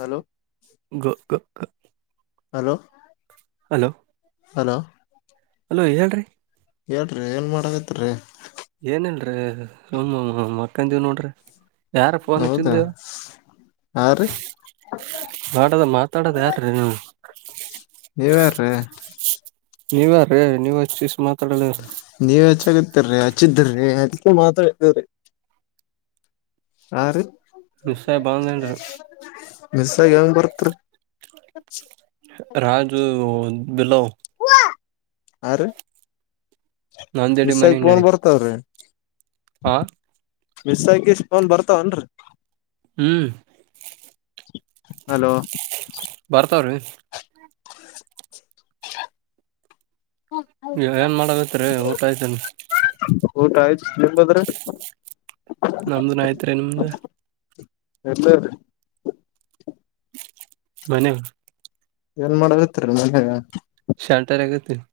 Hello hello. Hello. Hello. Hello ಹೇಳ್ರರಿ. ಹೇಳ್ರರಿ ಏನ್ ಮಾಡಕೈತ್ ರೀ. ಏನಲ್ರಿೀ ಸುಮ ಮಕ್ಕಂದೀವು ನೋಡ್ರಿ. ಯಾರ ಫೋನ್ ಹೌದಾ ಹಚ್ಚಿದ್ದು. ಆ ರೀ ಮಾಡದ ಮಾತಾಡೋದ ಯಾರೀ ನೀವು. ನೀವು ಯಾರ್ರೀ. ನೀವ ಯಾರೀ ನೀವ್ ಹಚ್ಿವಸ ಮಾತಾಡಲ್ಲಾರ. ನೀವ್ ಹೆಚ್ಚಾಗತ್ತರರಿ ಹಚ್ಚಿದ್ರಿ ಅದಕ್ಕೆ ಮಾತಾಡ್ತವ್ರೀ. ಹಾ ರೀ. ಮಿಸ್ಸಾಗಿ ಬಂದದ್ದೇನ್ರೀ. ಮಿಸ್ಸಾಗಿ ಹೆಂಗ್ ಬಂತ್ರಿ. ಅ [unintelligible] ರಾಜು ಬಿಲೊವ. ಹಾರಿ ನಂದೇಡಿ ಮಿಸ್ಸಾಗಿ ಫೋನ್ ಬರ್ತಾವ್ರಿ. ಹಾ. ಮಿಸ್ಸಾಗಿ ಫೋನ್ ಬರತಾವ ಏನ್ರೀ. ಹ್ಮ್. ಹಲೋ. ಬರ್ತಾವ್ರೀ. ನೀ ಏನ್ ಮಾಡಬೇಕತ್ರಿ ಊಟ ಆಯ್ತನ್. ಊಟ ಆಯ್ತು ನಿಮ್ಮದು ರೀ. ನಮ್ದು ಆಯ್ತ್ರಿ ನಿಮ್ದ್. ಎಲ್ಲರು ಮನೆ ಏನ್ ಮಾಡದತ್ತರಿ ಮನೆಯಾಗ ಶಾಲ್ಟರ್ ಆಗತ್ತ [unintelligible]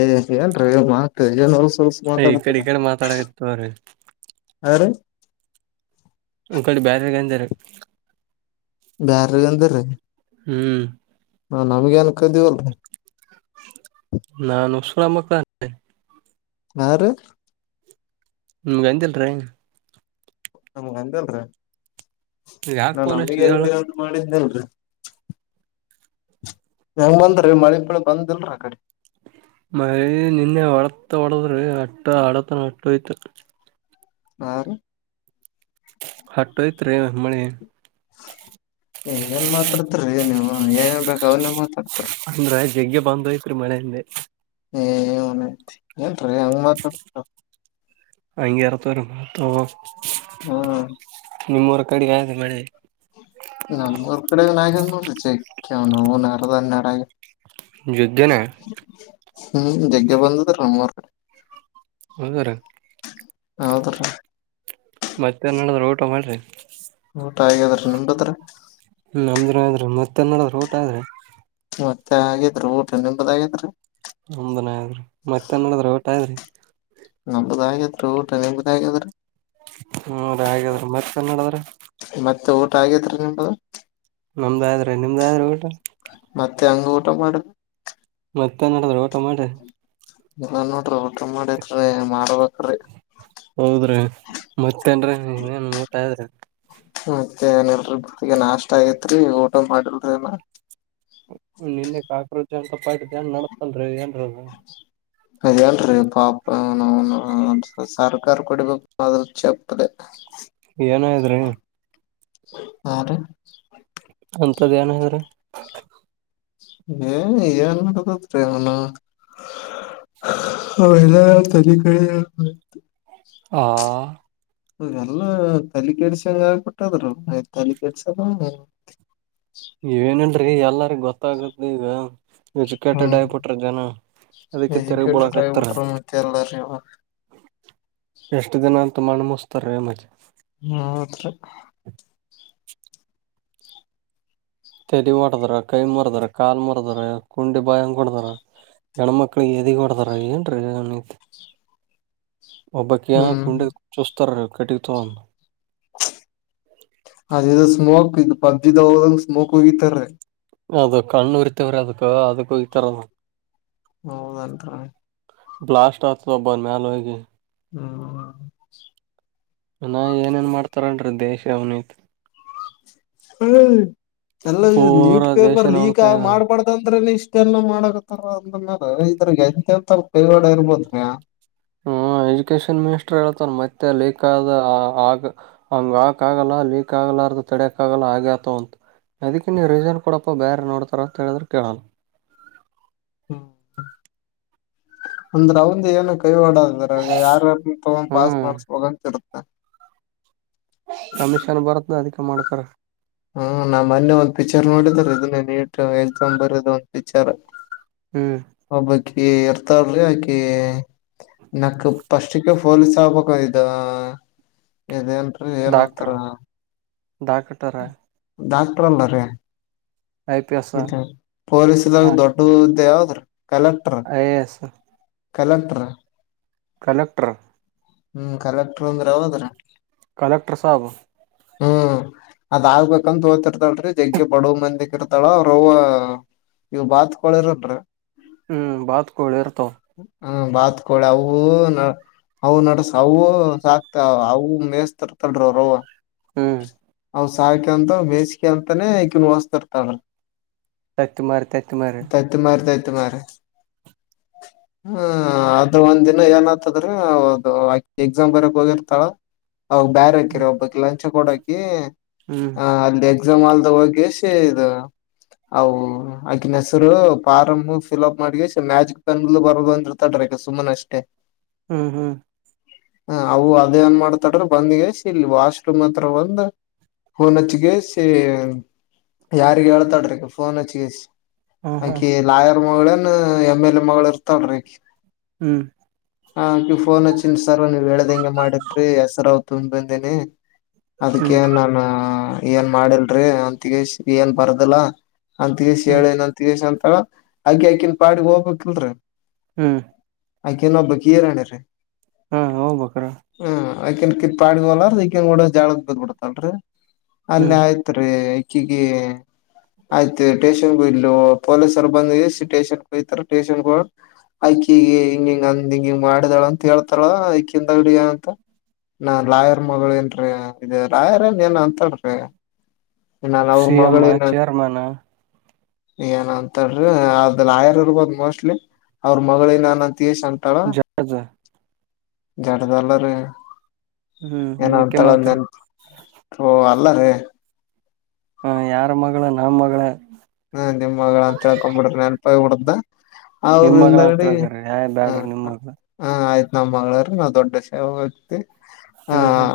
ಏ ಏನ್ರೀ ಏ ಮಾತ್ ಏನೇನು ಹೊಲ್ಸ ಹೊಲ್ಸ ಈ ಕಡೆ ಈ ಮಾತಾಡತರ ಕಡೆ ಮಾತಾಡಕತ್ತವ್ರಿ ಆ ರೀ ಒಂಕಡೆ ಬ್ಯರೆರ್ಗನ್ ಜರು [unintelligible] ಬ್ಯಾರ ಎಂತ್ರೀ ಹ್ಮ್ ಹಾ ನಮ್ಗೆ ಆನ್ಕದೀವಲ್ರಿ ನಾನ್ ಹುಚ್ ಸುಳಮಕ್ಕ್ ಹಾ ರೀ ನಿಮ್ಗೆ ದಿಲ್ಲ ರೀ [unintelligible] ನಮ್ಗ ಅಂತಲ್ರ ಯಾಕ ನಾ ಫೋನ್ ನಮಗ ಹಚ್ಚಿದ ಹೇಳ ಎಂದಿನ ಉಂಟು ಮಾಡ ಅಲ್ರಿ ಹೆಂಗ್ ಬಂದ್ರರಿ ಮಳೆ ಬೆಳೆ ಬಂದ್ಲ್ರಿ ಆ ಕಡೆ ಮೈ ನಿನ್ನೆ ಹೊಡತ ಒಡದ್ರಿ ಅಟ್ಟ ಆಡತನ ಅಟ್ಟ ಯ್ತ ಹಾ ರೀ ಹಟ್ಟೋಯ್ತ ರೀ ಮಳೆ ಏನ್ ಮಾತಾಡ್ತರಿ ನೀವು ಏನ್ ಹೇಳ್ಬೇಕು ಅವ್ ನೀ ಮಾತಾಡ್ತರಿ [unintelligible] ಅಂದ್ರ ಜಗ್ಗೆ ಬಂದ್ ಹೋಯ್ತ್ರಿ ಮಳೆ ಅಂದೆ ಏ [unintelligible] ನ್ತಿ ಏನ್ರರಿ ಹಂಗ ಮಾತಾಡ್ ಅಂಗೆ ಇರತವ್ ರೀ ಮಾತ್ರ ಹ್ಮ್ ನಿಮ್ಮ್ ಊರ ಕಡೆ ಆದೆ ಮಳೆ ನಮ್ಮೂರ್ ಕಡೆ ನ ವಿ ನ [unintelligible] ಅರ ತನ್ನೆಡ ಯೋಗ್ಯನಾ [unintelligible] ಹ್ಮ್ ಜಗ್ಗೆ ಬಂದದ್ರೀ ನಮ್ಮ್ ಊರ್ ಕಡೆ ಹರ [unintelligible] ಹೌದ್ರ ಮತ್ತೆ ಏನ್ ನಡದ್ರ ಊಟ ಮಾಡ್ರಿ. ಊಟ ಹಾಗದ್ರ ನಮ್ದ ಊಟ ರೀ ಹ್ಮ ನಮ್ ಆದ್ರ ಮತ್ತ ನಡ [unintelligible] ರೋಟ ಆದ್ರೆ ಮತ್ತೆ ಆಗಿದ್ರರು ಊಟ ನಿಂಬದಾಗಿದ್ರಿ ಒಮನ್ [unintelligible] ಮತ್ತೇನ್ ನೋಡ್ರ ಒಟ್ ನಮ್ದು ಆಗತ್ ರೀ ಊಟ ನಿಮ್ದು ಆಗ್ಯಾದ್ರೀ ಹ್ಮ ರೀ ಹಾಗದ್ರ ಮತ್ ಏನ್ ಮಾಡುದ್ರಿ ಮತ್ತೆ ಊಟ ಆಗಿದ್ರೀ ನಿಮ್ಮದು ನಮ್ದ್ ಆದ್ರೆ ನಿಮ್ದ ಆದ್ರೆ ಊಟ ಮತ್ತೆ ಹಂಗ ಊಟ ಮಾಡದ್ ಮತ್ತೆ ಏನ್ ಮಾಡುದ್ರಿ ಊಟ ಮಾಡುದ್ರಿ ಎಲ್ಲ ನೋಡ್ರಿ ಊಟ ಮಾಡತ್ರಿ ಮಾಡಾರ್ಬೇಕ್ರಿ ಹೌದ್ರಿ ಮತ್ತೇನ್ ಇನ್ನೇನ್ ಊಟ ಆದದ್ರಿ ಮತ್ತೆ ಏನಲ್ರರಿ ನಾಷ್ಟ ಆಗೇತ್ರಿ ಊಟ ಮಾಡಿಲ್ರಿ ಏನ ನಿನ್ನೆ ಕಾಕ್ರೋಜಿ ಅಂತ ಪಾ ಏನ್ ನಡತನ್ರೀ ಏನ್ರದು [unintelligible] ಅದೇಲ್ರರಿ ಪಾಪ ಅವನ್ ಅವುನು ಸರ್ಕಾರ ಕೊಡಿಬೇಕ [unintelligible] ಏನ ಇದ್ರಿ ಹಾ ರ ಅಂತದ್ ಏನ ಹೇಳಿದ್ರ ಏ ಏನ್ ಅತ್ರಿ ಅವನು ಹ ಎಲ್ಲ ತಲ್ಲಿ [unintelligible] ಆ ಎಲ್ಲಾ ತಲೆ ಕೆಡಿಸಿದ ಭಟ್ ಅದು ತಲೆ ಕೆಡಿಸಿದಂಗ ಇವೇನಲ್ರರಿ ಎಲ್ಲರಿ ಗೊತ್ತಾಗತ್ ಈಗ ಎಜುಕೇಟೆಡ್ ಹ್ಮ್ ಆಗಬಿಟ್ರಿ ಜನಾ ಎಜುಕೇಟೆಡ್ ಆಗಿಬಿಟರಾ ಮತ್ತೆ ಎಲ್ಲರೂ ಇವಾಗ ಎಷ್ಟು ದಿನ ಅಂತ ಮಣ ಮೂಸ್ತಾರ ನಿಮ್ಮಲ್ಲಿ ಹುಂ ತೆಲಿ ಹೊಡೆದರೆ, ಕೈ ಮುರದ್ರ, ಕಾಲ್ ಮುರದರ ಕುಂಡಿ ಬಾಯಂಗ ಹೋಡದರ. ಹೆಣ್ಣುಮಕ್ಕಳಿಗೆ ಎದಿಗೆ ಹೋಡದರ್ ಏನ್ನ್ ಐತೆ ಒಬ್ಬಕಿಯ ಹ್ಮ್ ಕುಂಡೆಗಿ ಚೂಚ್ಚತಾರ ಕಟ್ಟಗಿ ತಗೋಡ ಅದ ಇದು ಸ್ಮೋಕ್ ಇದು ಪಬ್ಜಿದ ಹೋದಂಗ ಸ್ಮೋಕ್ ಒಗಿತಾರಿ ಅದು ಕಣ್ಣುರಿತಾವ್ರಿ ಅದಕ್ಕ ಅದಕ್ಕ ಒಗಿತಾರದ. ಹೌದು ನನ್ ಬ್ಲಾಸ್ಟ್ ಆಗ್ತ ಒಬ್ಬ ಮ್ಯಾಲ ಹೋಗಿ. ಹುಂ ಇನ್ ಏನೇಏನ್ ಮಾಡ್ತಾರನ್ರೀ ದೇಶ ಅವ್ನೈತ್ ಹ್ಮ ಎಲ್ಲಾ ನೀಟ್ ಪೂರಾ ಪೇಪರ್ ದೇಶನ ಅವನ್ ಲೀಕ್ ಕೈಯಾಗ ಮಾಡಬಾರದ ಅಂದ್ರೆ ಇಷ್ಟೆಲ್ಲಾ ಮಾಡಕತಾರ ಅಂದ್ಮೇಲೆ ಇದ್ರಾಗ್ ಎಂತೆ ಎಂತ ಕೈವಾಡ ಇರಬೇಕ್ರಿ ಹಾ ಹ್ಮ ಎಜುಕೇಶನ್ ಮಿನಿಸ್ಟರ್ ಹೇಳತಾನ ಮತ್ತೆ ಲಿಕ್ ಖಾದ ಆಗ ಹಂಗ ಆಕಾಗಲ್ಲ ಲೀಕ್ ಆಗಲ್ಲಾರದ ತಡಿಯಾಕ್ಕ ಆಗಲ್ಲ ಆಗೇ ಆತಾವ ಅದಕ್ಕೆ ನೀವು ರೀಸನ್ ಕೊಡಪ್ಪ ಬೇರೆ ನೋಡ್ತಾರ ಅಂತ ಹೇಳಿದ್ರೆ ಕೇಳಲ್ಲ ಹುಂ ಅಂದ್ರೆ ಅವಂದ ಏನು ಕೈವಾಡದ್ರ ಯಾರರ ತಗೊಂಡ್ ಪಾಸ್ ಹ್ಮ್ ಮಾಡ್ಸಬಹುದಂತ ಇರುತ್ತೆ ಕಮಿಷನ್ ಬರತ್ನ ಅದಿಕ ಮಾಡ್ತಾರಾ ಹ್ ನಮ್ಮ್ ಮೊನ್ನೆ ಒಂದ್ ಪಿಕ್ಚರ್ ನೋಡಿದ್ರ ಇದನ್ನ ನೀಟ್ ಎಳ್ತೊ ಬರದು ಒಂದ್ ಪಿಕ್ಚರ್- ಹುಂ ಒಬ್ಬಕಿ ಇರ್ತಾಳ್ರಿ ಆಕಿ ನೇಕ್ ಪಸ್ಟಕ ಪೊಲೀಸ್ ಆಗಬೇಕ ಆದ ಇದೇನ್ ರೀ ಡಾಕ್ಟ್ರ ಡಾಕ್ಟರ ಡಾಕ್ಟರ್ ಅಲ್ಲಾ ರೀ ಐ ಪಿ ಎಸ್ ಇತ ಪೊಲೀಸ್ ಇದಾಗ ದೊಡ್ಡದ ಹುದ್ದೆ ಯಾವದರೀ collector I A S collector collector ಹು ಕಲೆಕ್ಟರ್ ಅಂದ್ರ ಯಾವದ್ ರಿ ಕಲೆಕ್ಟರ್ ಸಾಬ್ ಹುಂ ಅದ ಆಗ್ಬೇಕಂತ ಹೋಗತಿರ್ತಾನರೀ ಜಗ್ಗೆ ಬಡೋ ಮಂದಿಗ್ ಇರತ್ತ ಅತ್ತ ಅವ್ರ ಅವ್ವಾ ಇವ ಬಾತ್ ಕೊಳಿಇರನ್ರ ಹೂ ಬಾತ ಕೋಳಿ ಇರತಾವ ಹ್ಮ ಬಾತ್ ಕೋಳಿ ಅವು ನಾ ಹ್ ನಡಸ ಅವು ಸಾಕ್ತ ಅವು ಮೇಸ್ ತಿರ್ತಾಳಲ್ರೀ ಅವ್ರವ್ವ ಹ್ಮ್ ಅವ್ ಸಾಯ್ಕೆಂತ ಬೇಯ್ಸ್ಕೆಂತನೆ ಕೆಲುವ್ ವಸ್ತರ್ತರ. ಪತ್ ಮರಿ ತತ್ ಮರಿ. [unintelligible] [inaudible] ಹ್ಮ ಅದು ಒಂದಿನ ಏನಾತದ್ರಿ ಅದು ಎಕ್ಸಾಮ್ ಬರಿಯಾಕ್ ಹೋಗಿರ್ತಾರ. ಅವ್ ಹ್ಮ್ ಬರಕಿರೊ ಒಬ್ಬಕಿ ಲಂಚ ಕೊಡಕಿ. ಹ್ಮ್ ಅಂದ್ ಎಕ್ಸಾಮ್ ಆಲ್ದ ಒಗೆಸಿ ಇದು ಅವು. ಆಕಿನ್ ಹೆಸ್ರು ಪರಮ್ಮು ಫಿಲ್ಪ್ ಮಾಡಿ ಸುಮ್ ಮ್ಯಾಜಿಕ್ ಪೆನ್ ಲ್ ಬರ್ದ್ಬಂದಿರ್ತಾಲ್ಡ್ರಿ ಅಕಿ ಸುಮ್ನೆ ಅಷ್ಟೇ. ಹ್ಮ್ ಹ್ಮ್. ಹ ಅವು ಅದ ಏನ್ ಮಾಡ್ತಾಳ್ರಿ ಬಂದ್ಗೆಸ್ ಇಲ್ ವಾಶ್. ರೂಮತ್ರ ಬಂದು ಹೊನಚ್ಗೆಸಿ. ಯಾರಿಗೊ ಹೇಳ್ತಾಡ್ರಿ ಹಕಿ ಫೋನ್ ಹಚ್ಗೆಸಿ. ಹ್ಮ್ ಹ್ಮ್ ಆಕಿ ಲಾಯರ್ ಮಗಳೇನ್ ಎಮ್ ಎಲ್ ಎ ಮಗ್ಳು ಇರ್ತಲ್ರಿ ಅಕಿ. ಹ್ಮ್. ಹಕಿ ಫೋನ್ ಹಚ್ಚಿನ್ ಸರ್ ನೀವ್ ಹೇಳ್ದಂಗೆ ಮಾಡಿದ್ರಿ ಹೆಸರಾವ್ ತುಂಬಂದೇನಿ. ಹ್ಮ್ ಹ್ಮ್ ಅದಿಕ್ಕೆೇ ನನು ಏನ್ ಮಾಡಿಲ್ರಿ ಒಂತಿಗೆ ಏನ್ ಬರ್ದಿಲ್ಲ. ಅಂತೀಶ್ ಹ್ಮ್ ಹೇಳ ಇನೊಂತೀಶ್ ಅಂತಳ ಅಂಕೆ ಇಕಿನ್ ಪಾಡಿಗ್ ಹೋಗ್ಬೇಕಿಲ್ರಿ. ಹ್ಮ್. ಆಕೆನೊಬ್ಬ ಕೀರಾಣೆ ರೀ ಹಾ ಹೋಗ್ಬೇಕ್ರ ಹಾ. ಆಕನ್ ಕಿತ್ಡ್ವಲ್ಲ ಇಕನ್ ನೋಡಿರ್ ಜಗ್ಳಾಕ್ ಬಿದ್ಬುಡ್ತಳ್ರಿ ಅಲ್. ಹ್ಮ್ ತ್ರಿ ಇಕಿಗೆ. ಆಯ್ತು ಸ್ಟೇಷನ್ಗ್ ಒಯಿದ್ಲು ಪೊಲೀಸರ್ ಬಂದಿಗೆ ಸ್ಟೇಷನ್ಗೊಯ್ತರೆ ಸ್ಟೇಷನ್ಗ. ಅಕ್ಕಿ ಹಿಂಗ್ ಹಿಂಗ್ ಅಂದ್ ಹಿಂಗ್ ಹಿಂಗ್ ಮಾಡಿದಾಳ್ ಅಂತ್ ಹೇಳ್ತಾರ ಅಕ್ಕಿಂದ. [unintelligible] ನಾ ಲಾಯರ್ ಮಗುಳೆನ್ರೀ ಇದು ಲಾಯರ್ ಅಂದ್ ಏನ ಅಂತಳ್ರಿ. ನವ್ ಅವ್ರ ಸಿ ಎಂ ಮಗಳೇನ. ಚೇರ್ಮನ್ ಏನ ಅಂತಳ್ರಿ ಅದ್ ಲಾಯರ್ ಇರ್ಬೋದ್ ಮೋಸ್ಟ್ಲಿ. ಅವ್ರ ಮಗ್ಳು ನಾನು ಅಂತ್ ಯೇಶ್ ಅಂತ್. ಳ ಜಡ್ಜ್ ಜಡ್ದಲ್ಲಾ ರೀ. ಹ್ಮ್ ಹ್ಮ್ ಓಕೆ. [unintelligible] ಓ ಅಲ್ಲ ರೀ. ಹಾ ಯಾರ ಮಗ್ಳು ನಮ್ ಮಗ್ಳ. ಹ ನಿಮ್ಗಳ ಅಂತ ಹಳ್ಕೊ ಬಿಡ್ರಿ ನೆನ್ಪಾಗ್ ಬಿಡತ್ತ. ಅವ್ರ್ ನಿಮ್ ಮಗಳ ಅಂತ ಇಂದೆಗಡಿ ತಿಳ್ಕರಿ ಯಾ ಹ. ಬ್ಯಾಡ್ರಿ ನಿಮ್ ಮಗಳ ಹ ಆಯ್ತ್ ನಮ್ಮ್ ಮಗ್ಳಾರಿ ನಾವ್ ದೊಡ್ಡ ಸೇವೋಗ್ತಿ. ಹ್ಮ್ ಹ್ಮ್.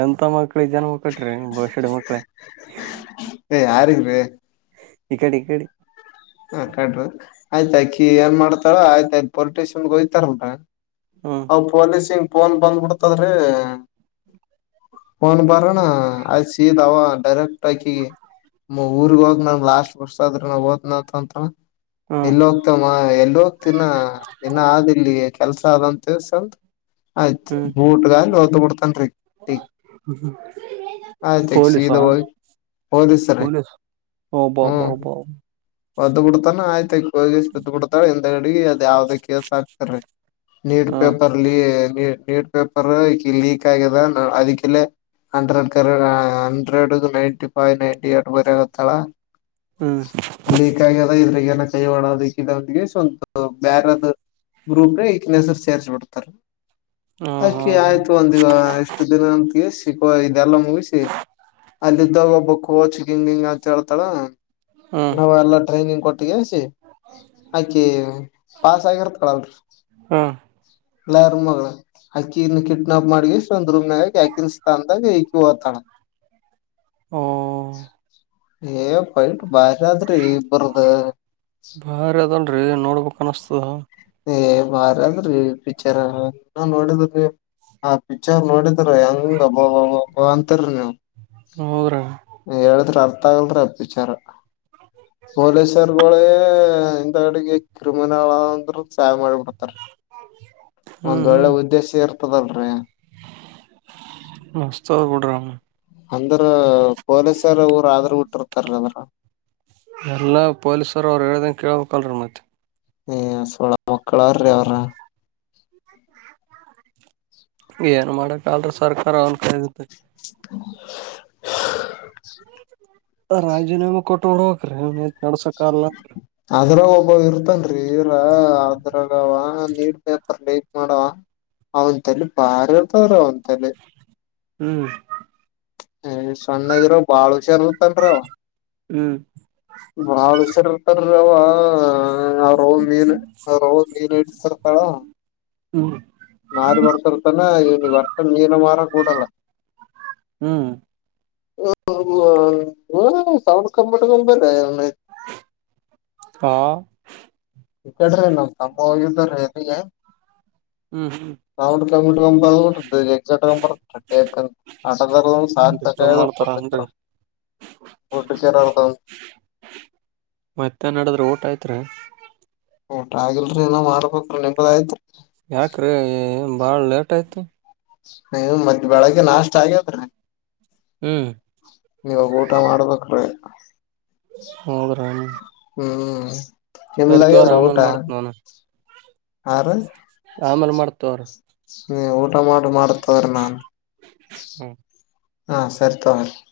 ಎಂತ ಮಕ್ಳಿಗ್ ಜನ್ಮಾ ಕಟ್ರಿ ಬಸುಡಿ ಮಕ್ಳ. ಏ ಯಾರಿಗ್ರಿ. ಇಕಡ್ ಇಕಡಿ. ಆಯ್ತಕಿ ಏನ್ ಮಾಡ್ತಾಳ ಆಯ್ತ್ ಅಕಿ ಪೊಲಿಟಿಷಿಯನ್ಗೆೋಯ್ತಾರಂತ. ಹ್ಮ್. ಒಂದ್ ಪೊಲೀಸಿಂದ್ ಫೋನ್ ಬಂದ್ಬಿಡ್ತದ್ರೆ. ಮೋನ್ ಬರಣ ಆಲ್ ಸಿದಾವ ಡೈರೆಕ್ಟ್ ಅಕಿ. ಮಾ ಊರ್ಗ್ ಹೋಗ್ ನಂಗ್ ಲಾಸ್ಟ್ ಬಸದ್ರ ನಾವ್ ಓತ್ನಾ ಅಂತ್ ಅಂತಾಳ. ಹ್ಮ್ ಎಲೋಗ್ತನ ಎಲೋಗ್ತಿನ ಇನ್ನ ಅಗಿಲ್ಲಿ ಕೆಲ್ಸ ಅದಂ. ದಿವ್ಸಂತ್ ಆಯ್ತ್ ಹ್ಮ್ ಬೂಟ್ಗಲಾಲ್ ಒದ್ ಬಿಡ್ತನ್ ರೀ. [unintelligible] ಹ್ಮ್ ಆಯ್ತು ಈಗ ಪೊಲೀಸಾ ಸೀದಾ ಹ [unintelligible] ಹಓದ ಸರ ಪೊಲೀಸ್ ಒಬ್ಬ ಒಬ್ಬ ಹ್ಮ್ ಒಬ್ಬ ಒದ್ದ್ ಬಿಡ್ತಾನ ಆಯ್ತದ್ದ್ ಬಿಡ್ತಾ ಹಿಂದ ಅಡಿಗೆ ಅದ್ ಯಾವ್ದ ಕೆಲ್ಸ ಆಗ್ತಾರೀ ಲೀಡ್ ಹ ಪೇಪರ್ ಲಿ ಲೀಡ್ ಪೇಪರ್ ಲೀಕ್ ಆಗಿದೆ ಅದಕಲ್ಲ ಹಂಡ್ರೆಡ್ ಕರೆ hundred ninety five ninety eight ಬರಿ ಆಗತ್ತಳ ಹ್ಮ್ ಲೀಕ್ ಆಗ್ಯದ ಇದ್ರಗ ಏನ ಕೈವಾಡೋದ ಈಕಿದು ಸ್ವಂತ ಬ್ಯಾರದ ಗ್ರೂಪ್ ಹೆಸರು ಸೇರ್ರಿಸ ಬಿಡ್ತಾರೆ ಹ ಹಾ ಅದಕಿ ಹಾ ಆಯ್ತು ಒಂದಗ ಎ ಎಷ್ಟ ದಿನಂತ ಸಿಕವಾ ಇದಲ್ಲಾ ಮುಗಿಸಿ ಅಲ್ಲಿದ್ದಾಗ ಒಬ್ಬ ಕೋಚ್ ಹಿಂಗ ಹಿಂಗ ಅಂತ ಹೇಳ್ತಾಳ ಹ್ಮ್ ನಾವ ಎಲ್ಲ ಟ್ರೈನಿಂಗ್ ಕೊಟ್ಟಸಿ ಆಕಿ ಪಾಸ್ ಆಗಿರ್ತ್ ಕಳಲ್ರಿ ಹ್ಮ್ ಲಾಯರ್ ಮಗಳು ಅಕ್ಕಿನ್ನು ಕಿಡ್ನಾಪ್ ಮಾಡಿ ಇಷ್ಟ ಒಂದು ರೂಮ್ನಾಗೆ ಆಕಿರ್ಸ್ತ ಅಂದಾಗ ಈಕಿ [unintelligible] ಹ್ಮ ಏ ಪೈಟ್ ಬಾರಿ ಆದ್ರಿ ಇಬರ್ದ ಬಾರಿ ಅದನ್ರೀ ನೋಡ್ಬೇಕಕ್ ಅನಿಸ್ತದ ಏ ಬಾರ ಅದ್ರಿ ಪಿಕ್ಚರ್ ನ ನೋಡಿದ್ರೀ ಹ ಪಿಕ್ಚರ್ ನೋಡಿದ್ರ ಹೆಂಗ್ ಅಬ್ಬಬಾ ಓ ಅಂತಲ್ರಿ ಹೌದ್ರಿ ನೀವು ಹೇಳಿದ್ರ ಅರ್ಥ ಆಗಲ್ರೀ ಅ ಪಿಚ್ಚರ್ ಪೊಲೀಸರ್ಗಳೇ ಇಂತ ಅಡಿಗೆ ಕ್ರಿಮಿನಲ್ ಅಂದ್ರು ಸಹಯಾ ಮಾಡಿಬಿಡ್ತಾರ ಹ್ಮ್ ಒಂದ್ ಒಳ್ಳೆ ಹ್ಮ್ ಉದ್ದೇಶ ಇರ್ತದಲ್ರಿ ಮಸ್ತ್ ಅವಾ ಬಿಡ್ರಿ ಅಂದ್ರ ಪೊಲೀಸರ ಊರು ಆದ್ರ ಬಿಟ್ಟಿರ್ತಾರ ಅದ್ರ ಎಲ್ಲ ಪೊಲೀಸರು ಅವ್ರು ಹೇಳ್ದಂ ಕೇಳ್ಬೇಕ್ ಅಲ್ರಿ ಮತ್ತೆ ಏ ಸಳ ಮಕ್ಕಳಾರ್ರೀ ಅವ್ರ [unintelligible] [inaudible] ಏನ್ ಮಾಡಕ್ಲ್ರ ಸರ್ಕಾರ ಅವನ್ ಕದತ್ತ [inaudible] ರಾಜೀನಾಮೇ ಕೊಟ್ಟ ಬಿಡ್ಬೇಕು ರೀ ಅವನ್ ಹೆ ನಡ್ಸಕ್ಲ್ಲನ್ರಿ ಅದ್ರ ಒಬ್ಬ ಇರ್ತನ್ ರೀ ಇರ ಅ್ರವ ನೀೂಡ್ ಪೇಪರ್ ಲೈಟ್ ಮಾಡವ ಅವನ್ಲೆ ಬಾರಿ ಇರ್ತದ್ರ ಅವನ ತಲೆ [inaudible] ಹ್ಮ್ ಏ ಸಣ್ಣಗಿರ ಬಾಳ್ ಹುಷಾರ್ತ್ತನ್ರ ಹ್ಮ್ ಬಾವ್ ಹೆಸರ್ರ್ತಾರ ಅವ [unintelligible] ರೌಲ್ ಮೀನು ರೌ ಮೀನು ಇಡ್ ಸರ್ಳ [unintelligible] ಹ್ಮ್ ಮಾರಿ ಬರ್ತರ್ತಾನ ಇವನ ವರ್ತ ಮೀನ ಮಾರ ಕೂಡಲ್ಲ ಹ್ಮ್ ಹ ಸೌಂಡ್ ಕಂಪರ್ಟ್ ಕಪ [unintelligible] ಹಾ ಈ ಕಡ್ರಿ ನಮ್ ತಮ್ಮ್ದ್ರ ಅಲ್ಲಿಗೆ ಹ್ಮ್ ಹ್ಮ್ ನಾವು ಕಿ ಕ ಎ ಕ [unintelligible] ಹೊಟ್ಟ ನಗರ ಡಿಸ್ಟರ್ಬ್ ಮಾಡ್ತಾರ ಸಾಾರ್ಥಕಡ್ರ ಅನ್ರಿ [unintelligible] ಊಡ್ ಕೇರ ಅರ್ದ. [unintelligible] ಮತ್ತೆ ಏನ್ ನಡೆದದ್ರಿ ಊಟ ಆಯ್ತ್ರಿ. ಊಟ ಆಗಿಲ್ರರಿ ಇನ್ ಮಾಡ್ಬೇಕ್ರೀ ನಿಂಬದಯ್ತ್ರಿ. ಯಾಕ್ರೀ ಭಾಳ ಲೇಟ್ ಆಯ್ತು. ಹ್ಮ ಮತ ಬೆಳಗ್ಗೆ ನಾಷ್ಟ್ ಆಗ್ಯದ್ರೀ. ಹ್ಮ. ಇವಗ ಊಟ ಮಾಡ್ಬೇಕ್ರಿ. ಹೌದನ. ಹ್ಮ್ ನಿಮ್ದು ಆಗ್ಯಾದ್ರಿ ಊಟ. ಆಮೇಲೆ ಮಾಡ್ತೀನಿತೂ. ನಿವು ಊಟ ಮಾಡ್ರಿ ಮಾಡ್ತೀನಿ ತಗೂರಿ ನಾನ್ ಹ್ಮ ಹಾ ಸರಿ ತಗೋರಿ.